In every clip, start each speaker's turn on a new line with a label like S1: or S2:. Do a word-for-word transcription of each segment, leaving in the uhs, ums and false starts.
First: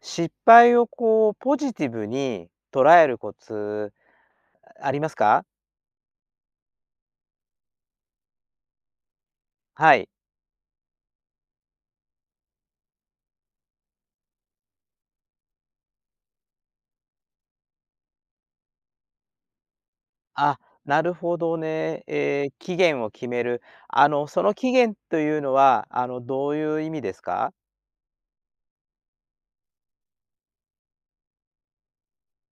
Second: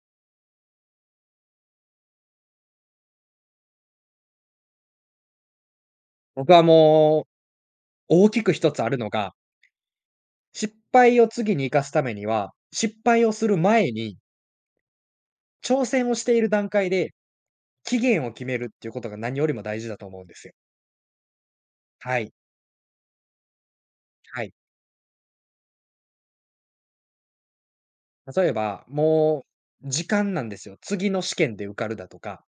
S1: 失敗をこうポジティブに捉えるコツありますか？
S2: 僕はもう、大きく一つあるのが、
S1: はい。
S2: 失敗を次に生かすためには、失敗をする前に、挑戦をしている段階で期限を決めるっていうことが何よりも大事だと思うんですよ。
S1: あ、なるほどね。
S2: はい、
S1: えー期限を決める。あの、そ
S2: はい。
S1: の期限というのは、あの、どういう意味ですか？
S2: 例えば、もう時間なんですよ。次の試験で受かるだとか。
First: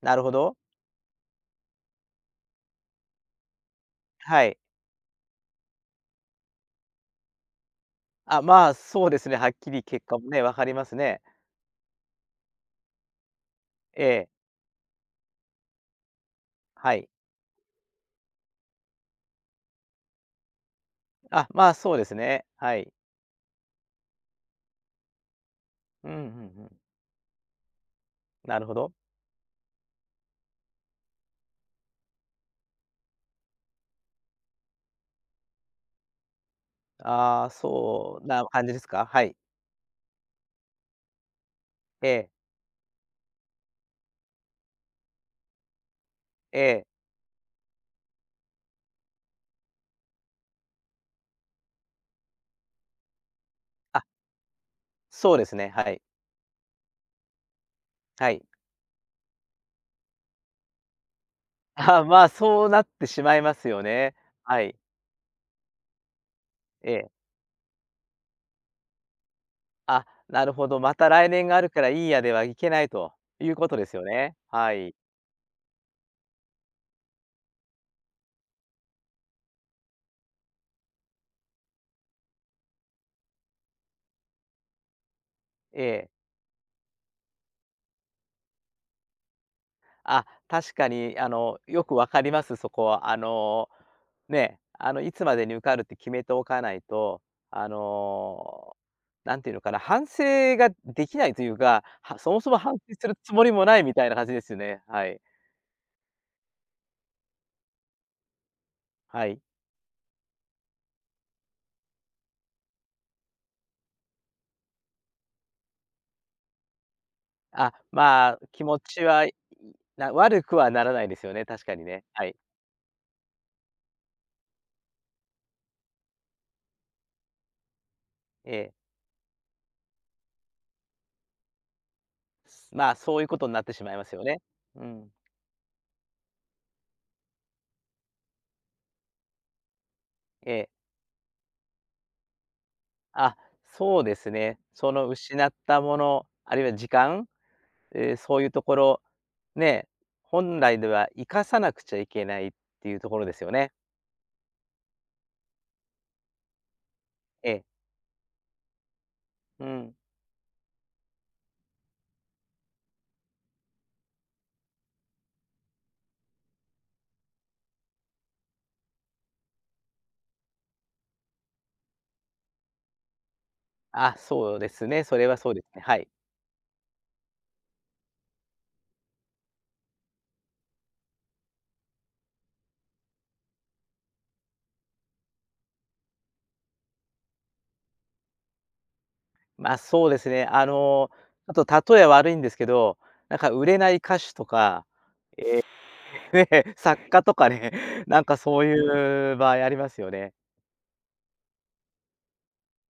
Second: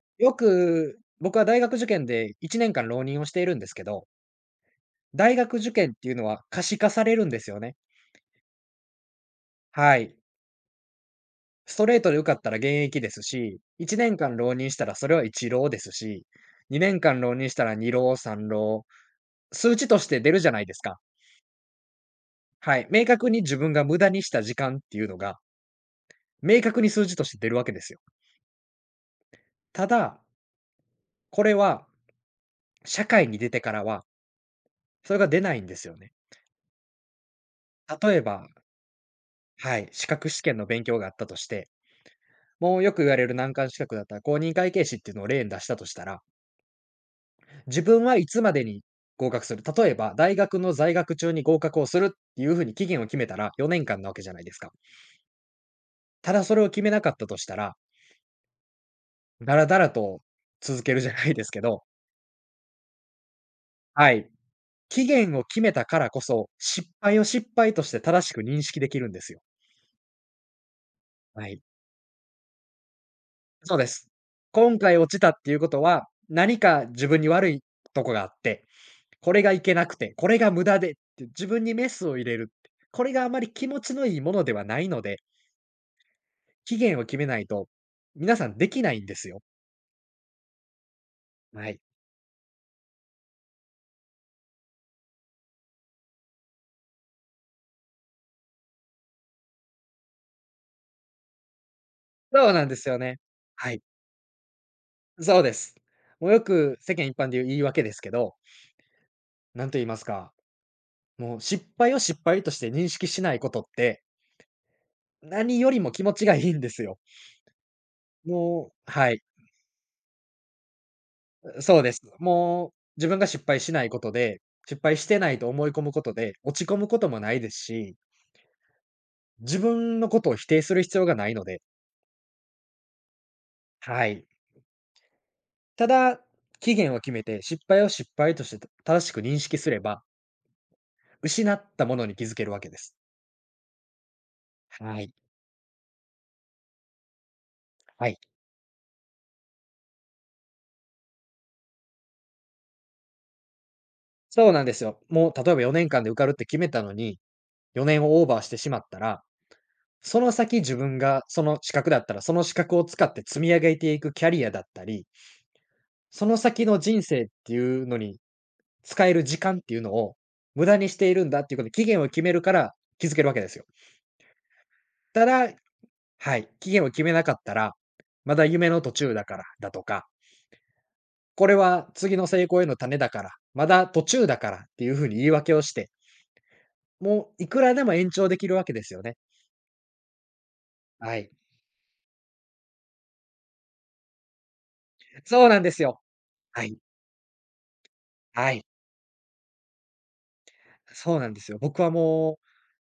S1: なるほ
S2: よ
S1: ど。
S2: く、僕は大学受験でいちねんかん浪人をしているんですけど、
S1: はい。
S2: 大学受験っていうのは可視化されるんですよね。
S1: あ、まあ、そうですね。はっきり
S2: は
S1: 結
S2: い。
S1: 果もね、わかりますね。
S2: ストレートで受かったら現役ですし、1
S1: え
S2: 年
S1: え、
S2: 間浪人したらそれはいち浪ですし、2
S1: はい。
S2: 年間浪人したらに浪、さん浪、数値として出るじゃないですか。
S1: あ、まあ、そうですね。は
S2: はい。
S1: い。
S2: 明確に自分が無駄にした時間っていうのが、
S1: うんうんう
S2: 明
S1: ん。
S2: 確に数字として出るわけですよ。
S1: なるほど。
S2: ただ、これは社会に出てからは、それが出ないんですよね。
S1: ああ、
S2: 例
S1: そ
S2: え
S1: うな
S2: ば、
S1: 感じですか？はい。
S2: はい、資格試験の勉強があったとして、
S1: ええ、
S2: もうよく言われる難関資格だったら公認会計士っていうのを例に出したとしたら、
S1: ええ。
S2: 自分はいつまでに合格する。例えば、大学の在学中に合格をするっていう風に期限を決めたら4年
S1: あ、
S2: 間なわけじゃないですか。
S1: そうですね。はい。
S2: ただそれを決めなかったとしたら、
S1: はい。
S2: だらだらと続けるじゃないですけど、
S1: ああ、まあ、そうなってしまいますよ
S2: は
S1: ね。
S2: い。
S1: はい。
S2: 期限を決めたからこそ、失
S1: ええ。
S2: 敗を失敗として正しく認識できるんですよ。
S1: あ、なるほど、また来年
S2: は
S1: があ
S2: い。
S1: るからいいやではいけないというこ
S2: そ
S1: と
S2: う
S1: で
S2: で
S1: すよ
S2: す。
S1: ね。は
S2: 今
S1: い。
S2: 回落ちたっていうことは、何か自分に悪いとこがあって、これがいけなくて、これが無駄でって自分にメスを入れるって、これがあまり気持ちのいいものではないので、
S1: ええ。
S2: 期限を決めないと、皆さんできないんですよ。
S1: あ、確かに、あの、
S2: はい。
S1: よくわかります、そこは。あの、ね、あの、いつまでに受かるって決めておかないと、あの、なんていうのかな、反省ができないというか、はそもそ
S2: そう
S1: も
S2: なん
S1: 反
S2: です
S1: 省
S2: よ
S1: する
S2: ね。
S1: つもりも
S2: は
S1: な
S2: い。
S1: いみたいな感じですよね。はい。
S2: そうです。もうよく世間一般で言う言い訳ですけど、
S1: はい。
S2: 何と言いますか、もう失敗を失敗として認識しないことって、何よりも気持ちがいいんですよ。
S1: あ、まあ、気
S2: も
S1: 持
S2: う
S1: ち
S2: はい、
S1: は、いな悪くはならないですよね、確か
S2: そう
S1: に
S2: です。
S1: ね。はい。
S2: もう自分が失敗しないことで、失敗してないと思い込むことで、落ち込むこともないですし、
S1: ええ。
S2: 自分のことを否定する必要がないので、
S1: まあ、そういうことになってしまいま
S2: は
S1: すよ
S2: い。
S1: ね。うん。
S2: ただ、期限を決めて、失敗を失敗として、正しく認識すれば、
S1: ええ。
S2: 失ったものに気づけるわけです。
S1: あ、そうですね。そ
S2: は
S1: の
S2: い。
S1: 失ったもの、あるいは時間、
S2: は
S1: ええ、
S2: い。
S1: そういうところ、ね、本来では生かさなくちゃいけないっていうところですよね。
S2: そうなんですよ。もう例えばよねんかんで受かるって決めたのに、
S1: ええ。
S2: よねんをオーバーしてしまったら、
S1: うん。
S2: その先自分がその資格だったら、その資格を使って積み上げていくキャリアだったり、その先の人生っていうのに使える時間っていうのを無駄にしているんだっていうことで、期限を決めるから気づけるわけですよ。
S1: あ、そうですね。それ
S2: た
S1: はそう
S2: だ、
S1: ですね。はい。
S2: はい、期限を決めなかったら、まだ夢の途中だからだとか、これは次の成功への種だから、まだ途中だからっていうふうに言い訳をして、もういくらでも延長できるわけですよね。
S1: まあ、そうですね。あの、
S2: はい。
S1: あと例え悪いんですけど、なんか売れない歌手とか
S2: そうなんですよ。は
S1: ね、
S2: い。
S1: 作家とかね、なんか
S2: は
S1: そう
S2: い。
S1: いう場合ありますよね。
S2: そうなんですよ。僕はもう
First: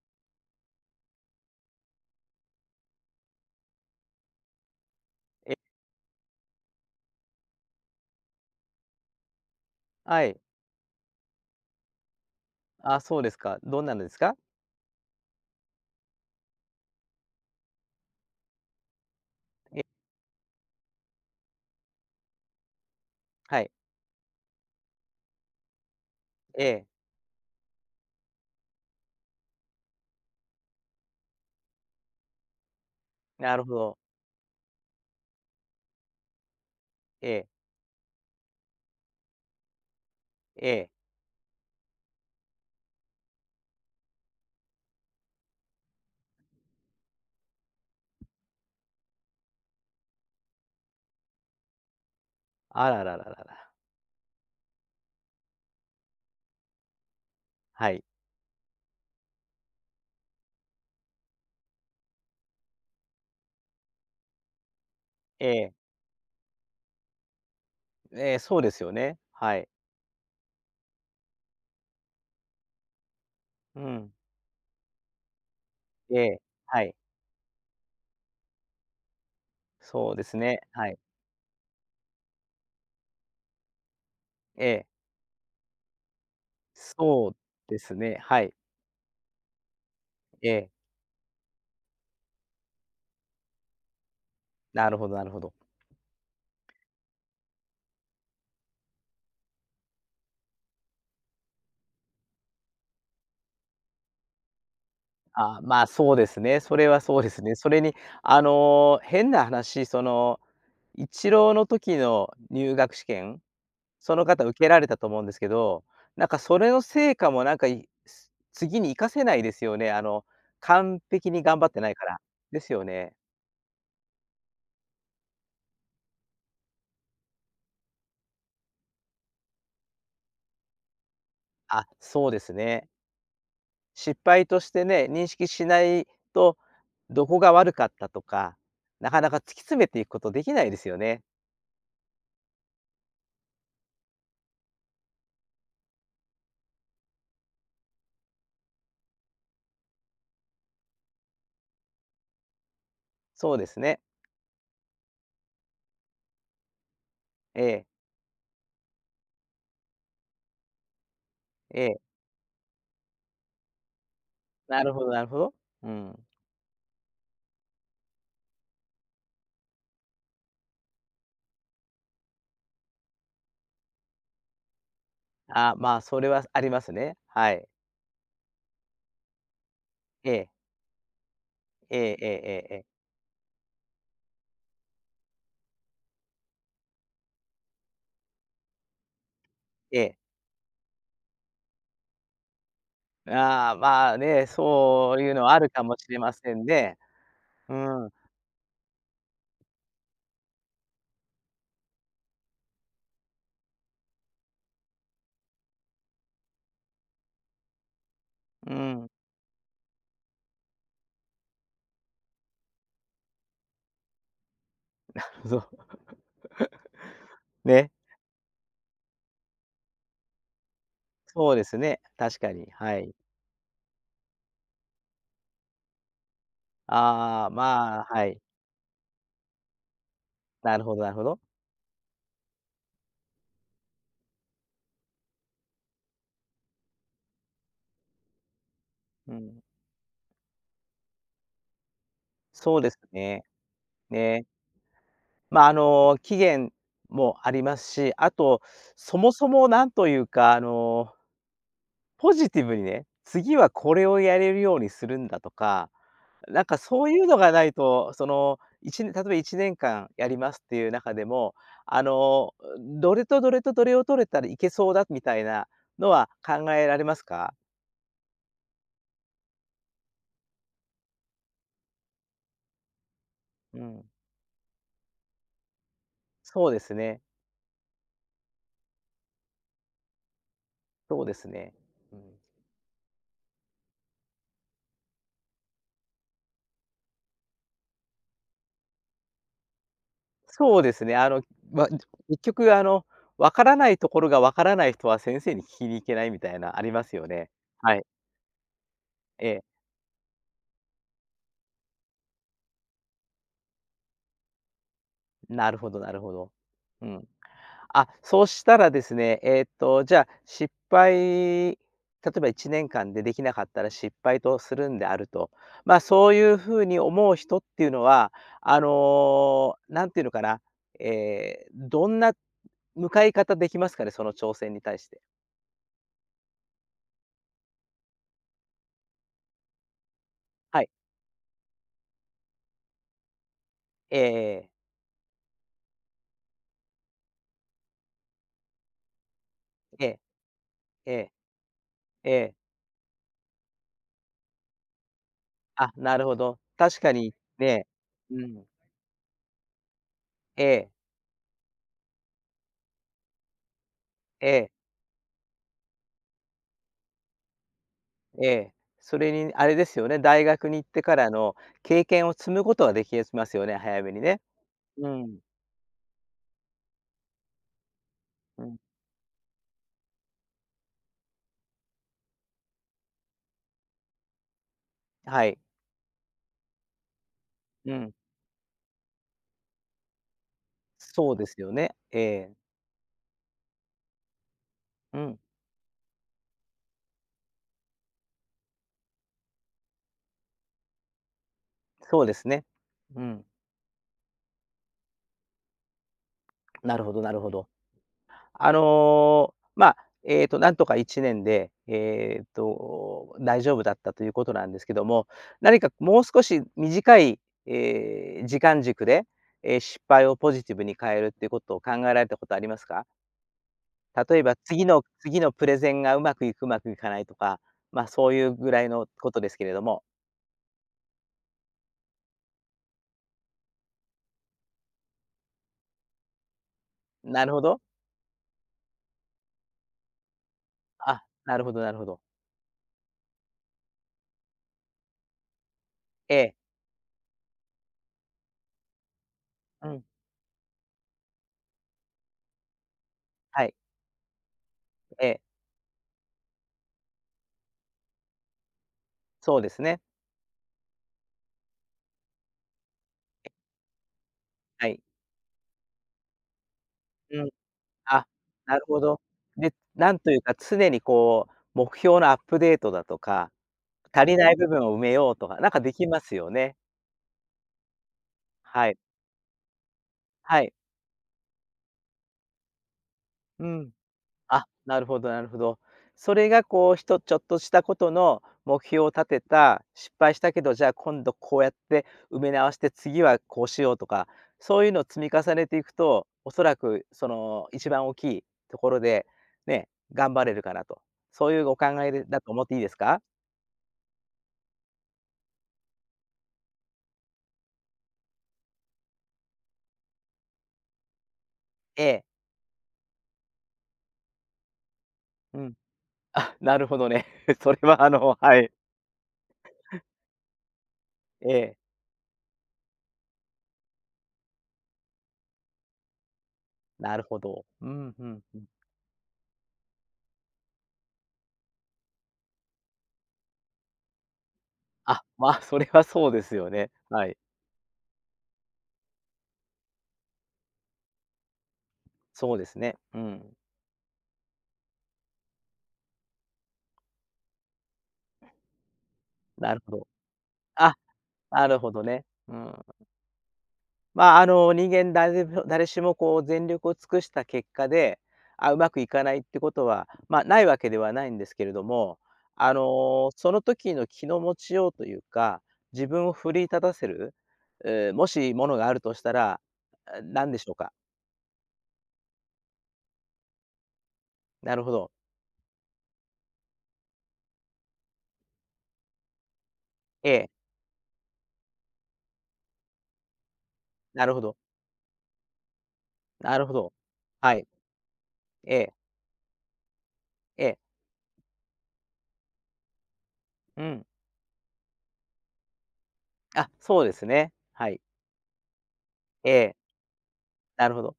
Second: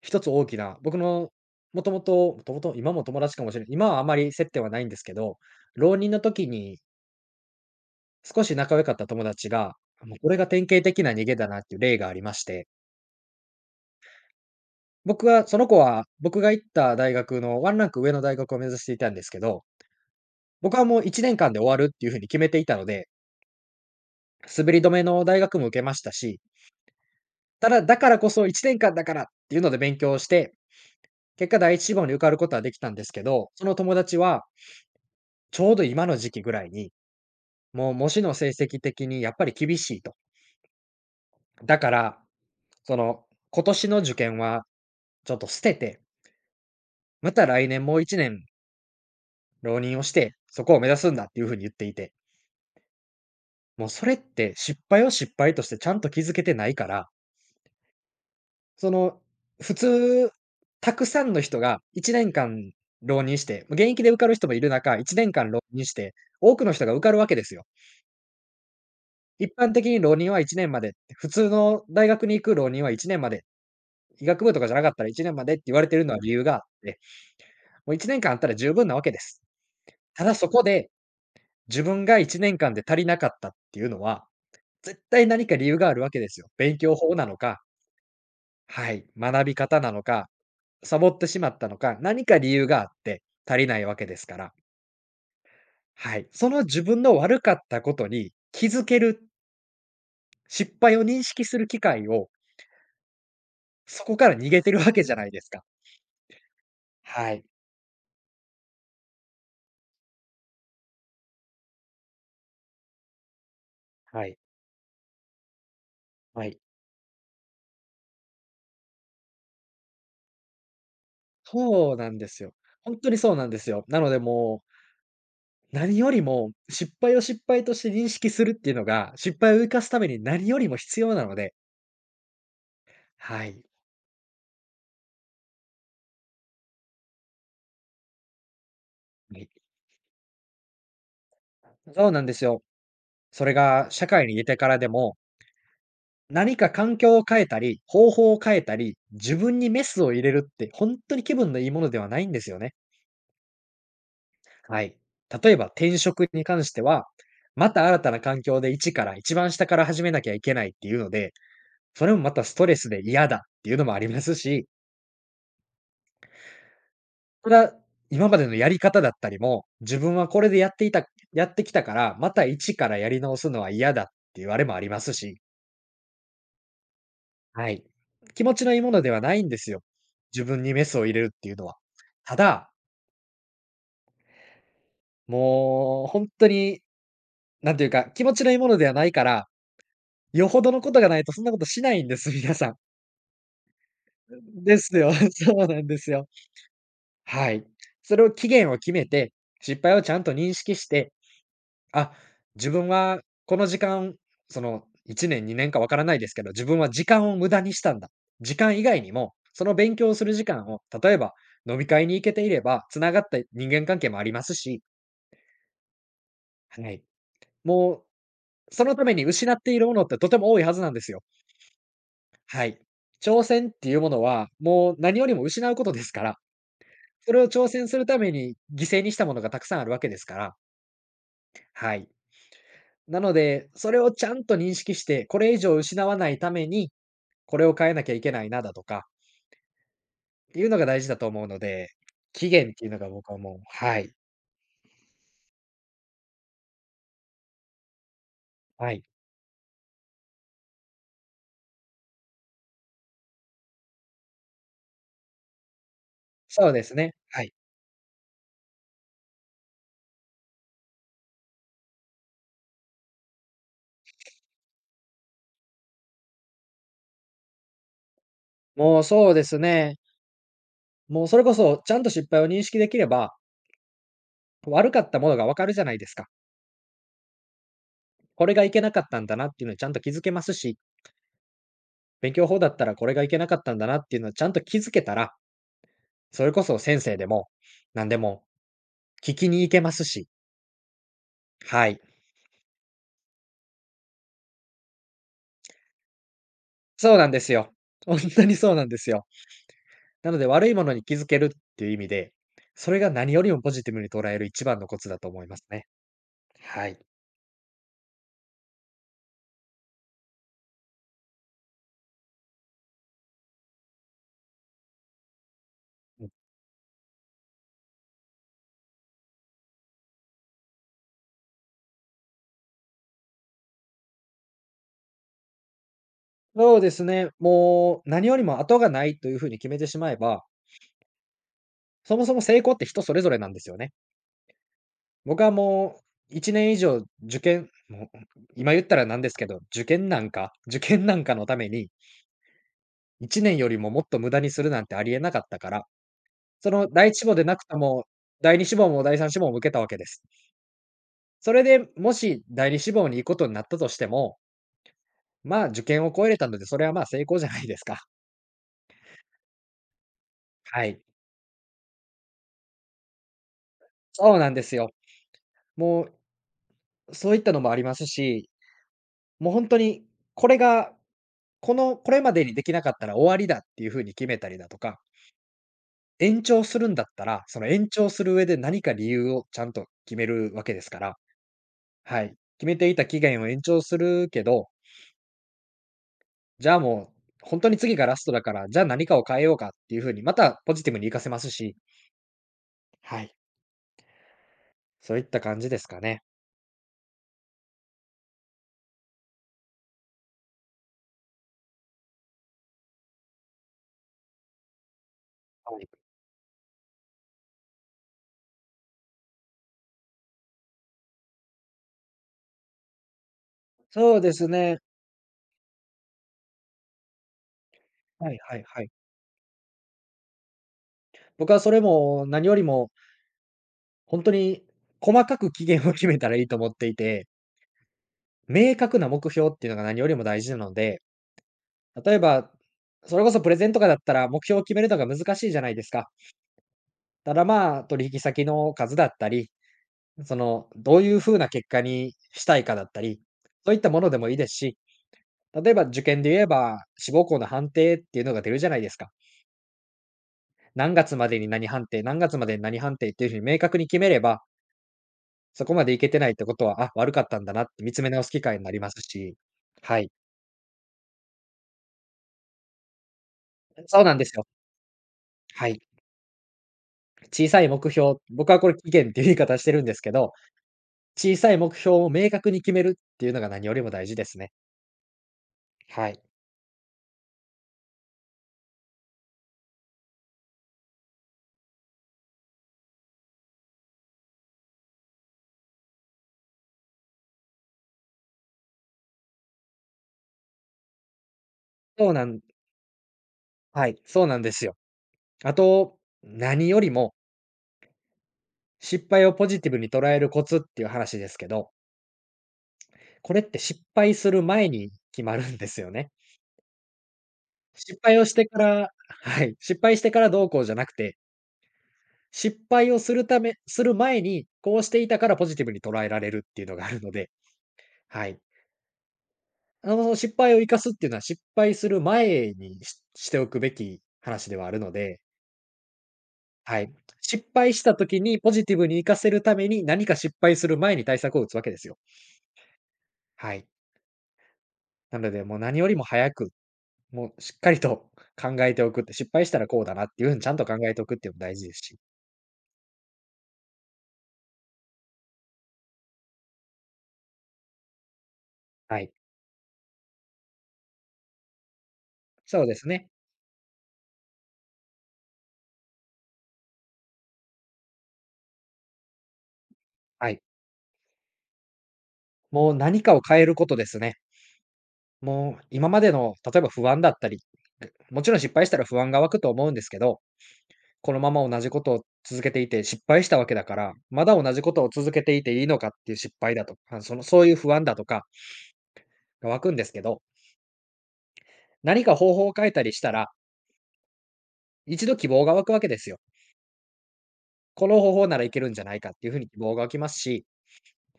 S2: 一つ大きな、僕のもともと、もともと、今も友達かもしれない。今はあまり接点はないんですけど、
S1: え、
S2: 浪人の時に少し仲良かった友達が、もう
S1: は
S2: これ
S1: い。
S2: が典型的な逃げだなっていう例がありまして、
S1: あ、そうですか。どんなのですか？
S2: 僕はその子は、僕が行った大学のワンランク上の大学を目指していたんですけど、
S1: え、
S2: 僕はもういちねんかんで終わるっていうふうに決めていたので、
S1: はい。
S2: 滑り止めの大学も受けましたし、
S1: ええ、
S2: ただ、だからこそいちねんかんだからっていうので勉強して、結果第一志望に受かることはできたんですけど、
S1: なる
S2: そ
S1: ほ
S2: の友
S1: ど。
S2: 達はちょうど今の時期ぐらいに、
S1: ええ、
S2: もう模試の成績的にやっぱり厳しいと。
S1: ええ。
S2: だから、その今年の受験はちょっと捨てて、また来年もういちねん浪人をして、そこを目指すんだっていうふうに言っていて。
S1: あらららららら。
S2: もうそれって失敗を失敗としてちゃんと気づけてないから、
S1: はい。
S2: その、普通、たくさんの人がいちねんかん浪人して、ま現役で受かる人もいる中、1年
S1: え
S2: 間浪
S1: え、
S2: 人して、多くの人が受かるわけですよ。
S1: ええ、そうですよね。
S2: 一
S1: はい。
S2: 般的に浪人はいちねんまで、普通の大学に行く浪人はいちねんまで、
S1: うん。
S2: 医学部とかじゃなかったらいちねんまでって言われてるのは
S1: え
S2: 理
S1: え、
S2: 由があっ
S1: はい。
S2: て、もういちねんかんあったら十分なわけです。
S1: そう
S2: た
S1: で
S2: だ
S1: す
S2: そ
S1: ね。
S2: こ
S1: は
S2: で、
S1: い。
S2: 自分がいちねんかんで足りなかったっていうのは、
S1: ええ、
S2: 絶対何か理由があるわけですよ。勉強法な
S1: そう
S2: のか
S1: ですね。はい。
S2: はい、学び方なのか、
S1: ええ、
S2: サボってしまったのか、何か理由があって足りないわけですから。
S1: なるほどなるほど。
S2: はい。その自分の悪かったことに気づける、失敗を認識する機会を、そこから逃げてるわけじゃないです
S1: ああ、
S2: か。
S1: まあ、そうですね。それはそうで
S2: は
S1: す
S2: い。
S1: ね。それに、あの、変な話、その、イチローの時の入学試験その
S2: はい。
S1: 方受けられたと思うんですけど、なんか
S2: は
S1: そ
S2: い。
S1: れの成果もなんか、いす次に活かせないですよね。あの、完璧に頑張ってない
S2: そう
S1: か
S2: な
S1: ら。
S2: んですよ。
S1: ですよ
S2: 本当
S1: ね。
S2: にそうなんですよ。なのでもう、何よりも失敗を失敗として認識するっていうのが、失敗を生かすために何よりも必要なので。
S1: あ、そうですね。
S2: はい。
S1: 失敗としてね、認識しないと、どこが悪かったとか、なかなか
S2: は
S1: 突き
S2: い。
S1: 詰めていくことできないですよね。
S2: そうなんですよ。それが社会に出てからでも何か環境を変えたり、方法を変えたり、自分にメスを入れるって、本当に気分のいいものではないんですよね。
S1: そうですね。
S2: はい。例えば転職に関しては、
S1: え
S2: ま
S1: え、
S2: た新たな環境で一から、一番下から始めなきゃいけないっていうので、
S1: ええ。
S2: それもまたストレスで嫌だっていうのもありますし、
S1: なるほどなるほど。うん。
S2: それは今までのやり方だったりも、自分はこれでやっていたやってきたから、また一からやり直すのは嫌だっていうあれもありますし。
S1: あ、まあ、それはありますね。はい。
S2: はい。気持ちのいいものではないんですよ。
S1: え
S2: 自
S1: え、
S2: 分にメスを入れるっていうのは。
S1: ええええ
S2: た
S1: え
S2: だ、
S1: えええ、
S2: もうほんとに、なんていうか、気持ちのいいものではないから、
S1: ええ。
S2: よほどのことがないとそんなことしないんです、皆さ
S1: ああ、まあね、
S2: ん。ですよ。
S1: そういうのはあ
S2: そう
S1: る
S2: な
S1: か
S2: ん
S1: も
S2: で
S1: し
S2: す
S1: れ
S2: よ。
S1: ませんね。
S2: はい。
S1: うん、
S2: それを期限を決めて、失敗をちゃんと認識してあ、自分はこの時間、そのいちねん、にねんかわからないですけど、自分は時間を無駄にしたんだ。時
S1: う
S2: 間以外
S1: ん。
S2: にも、その勉強をする時間を、例えば飲み会に行けていれば、繋がった人間関係もありますし、
S1: そう、
S2: はい。
S1: ね、
S2: もう、そのために失っているものってとても多いはずなんですよ。
S1: そうですね、確か
S2: は
S1: に、
S2: い。
S1: はい。
S2: 挑戦っていうものは、もう何よりも失うことですから、それを
S1: ああ、
S2: 挑戦す
S1: まあ、
S2: るた
S1: は
S2: め
S1: い。
S2: に犠牲にしたものがたくさんあるわけですから、
S1: なるほどなるほど。
S2: はい。なので、それをちゃんと認識して、これ以上失わないためにこれを変えなきゃいけないなだとか、
S1: うん。
S2: いうのが大事だと思うので、期限っ
S1: そう
S2: てい
S1: で
S2: う
S1: す
S2: のが僕は
S1: ね。
S2: もうはい、
S1: ね。まあ、あの、期限もありますし、あと、
S2: はい。
S1: そもそもなんというか、あのポジティブにね、次はこれをやれるようにするんだとか、なん
S2: そう
S1: か
S2: です
S1: そう
S2: ね、
S1: いうの
S2: は
S1: が
S2: い。
S1: ないと、その、いちねん例えばいちねんかんやりますっていう中でも、あの、どれとどれとどれを取れたらいけそうだみたいなのは考えられますか？
S2: もうそうですね。もうそれこそちゃんと失敗を認識できれば、
S1: うん。
S2: 悪かったものがわかるじゃないですか。
S1: そうですね。
S2: これがいけなかったんだなっていうのにちゃんと気づけますし、
S1: そうですね。うん。
S2: 勉強法だったらこれがいけなかったんだなっていうのをちゃんと気づけたら、それこそ先生でも、なんでも聞きに行けますし、
S1: そうですね。あの、ま、
S2: はい。
S1: 結局あの、わからないところがわからない人は先生に聞きに行けないみたいなありま
S2: そ
S1: す
S2: う
S1: よ
S2: なんで
S1: ね。
S2: すよ。
S1: はい。
S2: 本当にそうなんですよ。
S1: ええ。
S2: なので、悪いものに気づけるっていう意味で、それが何よりもポジティブに捉える一番のコツだと思います
S1: なる
S2: ね。
S1: ほどなるほど。
S2: はい。
S1: うん。あ、そうしたらですね、えーっと、じゃあ、失敗例えばいちねんかんでできなかったら失敗とするんであると。ま、
S2: うん。
S1: そういう風に思う人っていうのは、あの、何ていうのかな、えーどんな向かい方できますかね、その挑戦に対して。
S2: そうですね、もう何よりも後がないという風に決めてしまえば、
S1: はい。
S2: そもそも成功って人それぞれなんですよね。
S1: ええええ。
S2: 僕はもういちねん以上受験もう、今言ったらなんですけど、受
S1: え
S2: 験
S1: え
S2: なんか受験
S1: え
S2: なん
S1: え
S2: かのために
S1: ええ。
S2: いちねんよりももっと無駄にするなんてありえなかったから、
S1: あ、なるほど。
S2: その
S1: 確
S2: 第
S1: か
S2: 一志
S1: に
S2: 望でなくと
S1: ね。
S2: も、
S1: う
S2: 第
S1: ん。
S2: 二志望も第三志望も受けたわけです。
S1: ええ
S2: それで、もし第二志望に行くことになったとしても、
S1: ええ。
S2: まあ、受験を超えれたので、それはまあ、成功じゃないですか。
S1: ええ、それにあれですよね、大学に
S2: は
S1: 行っ
S2: い。
S1: てからの経験を積むことはできますよね、早めに
S2: そう
S1: ね。
S2: なんですよ。
S1: うん、
S2: もう、そういったのもありますし、
S1: うん、
S2: もう本当に、これが、このこれまでにできなかったら終わりだっていう風に決めたりだとか、
S1: はい、
S2: 延長するんだったら、その延
S1: う
S2: 長
S1: ん、
S2: する上で何か理由をちゃんと決めるわけですから。
S1: そうですよね。え
S2: はい。
S1: え、
S2: 決めていた期限を延長するけど、
S1: うん、
S2: じゃあもう、本当に次がラストだから、じゃあ何かを変えようかっていう風に、またポジティブに活かせますし。
S1: そうですね。う
S2: はい。
S1: ん、
S2: そういった感じですかね。
S1: なるほどなるほど。あの、まあ、えっと、なんとかいちねんで、えっと、大丈夫だったということなんですけども、
S2: は
S1: 何
S2: い。
S1: かもう少し短い、えー時間軸で、えー失敗をポジティブに変えるっていうことを考えられたことありますか？
S2: そうで
S1: 例え
S2: す
S1: ば
S2: ね。
S1: 次の次のプレゼンがうまくいく、うまくいかないとか、ま、あそ
S2: は
S1: う
S2: い
S1: いう
S2: はい
S1: ぐら
S2: は
S1: い
S2: い。
S1: のことですけれども。
S2: 僕はそれも何よりも、ほんとに細かく期限を決めたらいいと思っていて、
S1: なるほど。
S2: 明確な目標っていうのが何よりも大事なので、
S1: あ、なるほどなるほ
S2: 例え
S1: ど。
S2: ば、それこそプレゼンとかだったら目標を決めるのが難しいじゃないですか。
S1: ええ、
S2: ただ、まあ、取引先の数だったり、
S1: うん、
S2: その、どういう風な結果にしたいかだったり、
S1: は
S2: そ
S1: い、
S2: ういったものでもいいですし、
S1: ええ、
S2: 例えば受験で言えば、志望校の判定っていうのが出るじゃないですか。
S1: そうですね。
S2: 何月までに何判定、何月までに何判定っていうふうに明確に決めれば、
S1: はい。
S2: そこまでいけてないってことは、あ、悪かった
S1: う
S2: ん
S1: ん、
S2: だなって見つめ直
S1: あ、
S2: す機会にな
S1: な
S2: り
S1: る
S2: ま
S1: ほ
S2: す
S1: ど。
S2: し、
S1: で、
S2: はい。
S1: なんというか常にこう、目標のアップデートだとか、
S2: そうなんで
S1: 足
S2: す
S1: り
S2: よ。
S1: ない部分を埋めようとか、な
S2: は
S1: ん
S2: い。
S1: かできますよね。
S2: 小さい目標、僕はこれ
S1: は
S2: 期
S1: い、
S2: 限っていう言い方してるんですけど、
S1: はい、
S2: 小さい目標を明確に決めるっていうのが何
S1: う
S2: よりも
S1: ん。
S2: 大事ですね。
S1: あ、なるほどなるほど。
S2: はい。
S1: それがこう、ひとちょっとしたことの目標を立てた、失敗したけど、じゃあ今度こうやって埋め直して、次はこうしようとか、そういうのを積み重ねていくと、おそらくその一番大きいところで、ね、頑張れるかなと。そういうお考
S2: そ
S1: え
S2: うな
S1: で
S2: ん
S1: だと思っていいですか？
S2: はい、そうなんですよ。あと、何よりも失敗をポジティブに捉えるコツっていう話ですけど、
S1: ええ、
S2: これって失敗する前に決まるん
S1: う
S2: で
S1: ん。
S2: すよね。
S1: あ、なるほどね。それ
S2: 失
S1: はあ
S2: 敗をし
S1: の
S2: て
S1: は
S2: か
S1: い。
S2: らはい、失敗してからどうこうじゃなくて、
S1: ええ、
S2: 失敗をするためする前に、こうしていたからポジティブに捉えられるっていうのがあるの
S1: なる
S2: で、
S1: ほど。うん、う
S2: はい。
S1: んうん。
S2: あの、その失敗を生かすっていうのは、失敗する前にししておくべき話ではあるので、
S1: あ、まあ、それはそうですよ
S2: は
S1: ね。
S2: い。
S1: はい。
S2: 失敗した時にポジティブに生かせるために、何か失敗する前に対策を打つわけですよ。
S1: そうですね。うん。
S2: はい。なので、もう何よりも早く、もうしっかりと考えておくって、失敗したら
S1: なる
S2: こう
S1: ほ
S2: だな
S1: ど。
S2: っていうふうにちゃんと考
S1: あ、
S2: えておくっていうのも大
S1: な
S2: 事で
S1: る
S2: す
S1: ほ
S2: し。
S1: どね。うん。まあ、あの、人間誰でも誰しもこう全力を尽くした結果で、あ、うま
S2: は
S1: くい
S2: い。
S1: かないってことは、まあ、ないわけではないんですけれども、
S2: そう
S1: あ
S2: ですね。
S1: の、その時の気の持ちようというか、自分を奮い立たせる、えーもしものがあるとしたら、あ、
S2: はい。
S1: 何でしょうか？
S2: もう何かを変えることですね。
S1: なるほど。
S2: もう今までの例えば不安だったり、もちろん失敗したら不安が湧くと思うんですけど、
S1: ええ、
S2: このまま同じことを続けていて失敗したわけだから、ま
S1: なるほ
S2: だ同
S1: ど、
S2: じことを続けていていいのかっていう失敗
S1: な
S2: だ
S1: るほ
S2: と
S1: ど。
S2: か、そのそうい
S1: は
S2: う
S1: い。
S2: 不安だとか
S1: ええ、
S2: が湧くんですけど、
S1: ええ、
S2: 何か方法を変えたりしたら、
S1: うん。
S2: 一度希望が湧くわけですよ。
S1: あ、そうですね。
S2: こ
S1: はい。
S2: の方法ならいけるんじゃないかっていうふうに
S1: え
S2: 希望
S1: え、
S2: が湧きますし、
S1: なるほど。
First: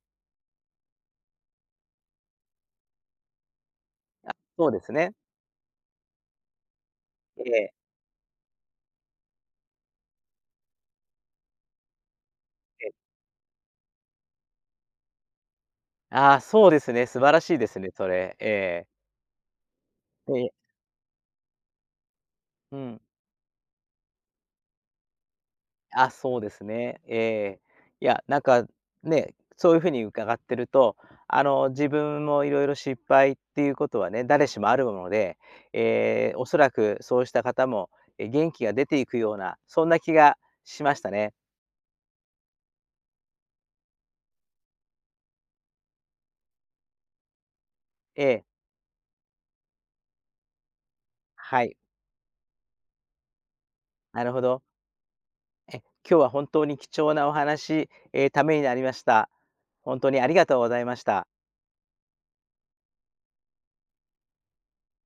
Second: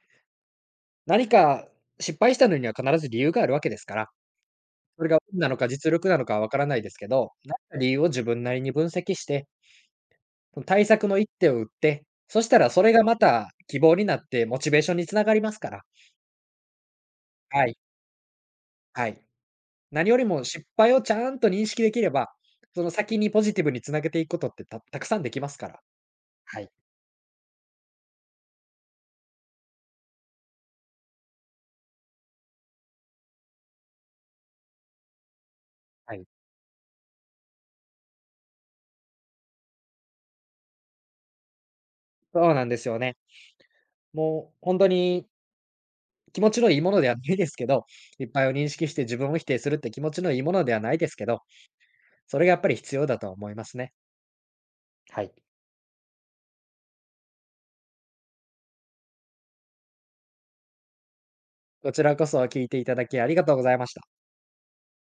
S2: 何か失敗したのには必ず理由があるわけですから、
S1: あ、そうです
S2: それ
S1: ね。
S2: が運なのか実力なのかはわからないですけど、
S1: え
S2: 何
S1: え、え。
S2: か理由を自分なりに分析して、対策の一手を打って、そしたらそれがまた希望になってモチベーションに繋がりますから。
S1: ああ、そうですね、素晴らしい
S2: は
S1: で
S2: い、
S1: すね、それ。ええ。
S2: はい。何よりも
S1: で
S2: 失敗をちゃんと認識できれば、
S1: う
S2: その
S1: ん。
S2: 先にポジティブに繋げていくことってたたくさんできますから。
S1: あ、そうで
S2: は
S1: す
S2: い、
S1: ね。ええ。いや、なんか、ね、そういう風に伺ってると、あの、自分もいろいろ失敗っていうことはね、誰しもあるもので、
S2: はい。
S1: ええ、おそらくそうした方も、え、元気が出ていくような、そんな気がしましたね。
S2: そうなんですよね。もう本当に気持ちのいいものではないですけど、
S1: え
S2: 失
S1: え、
S2: 敗を認識して自分を否定するって気持ちのいいものではないですけど、
S1: はい、
S2: それがやっぱり必要だと思いますね。
S1: なるほど。
S2: はい。
S1: え、今日は本当に貴重なお話、ええ、ためになりました。ほんとにありがとうございました。
S2: こちらこそ聞いていただきありがとうございました。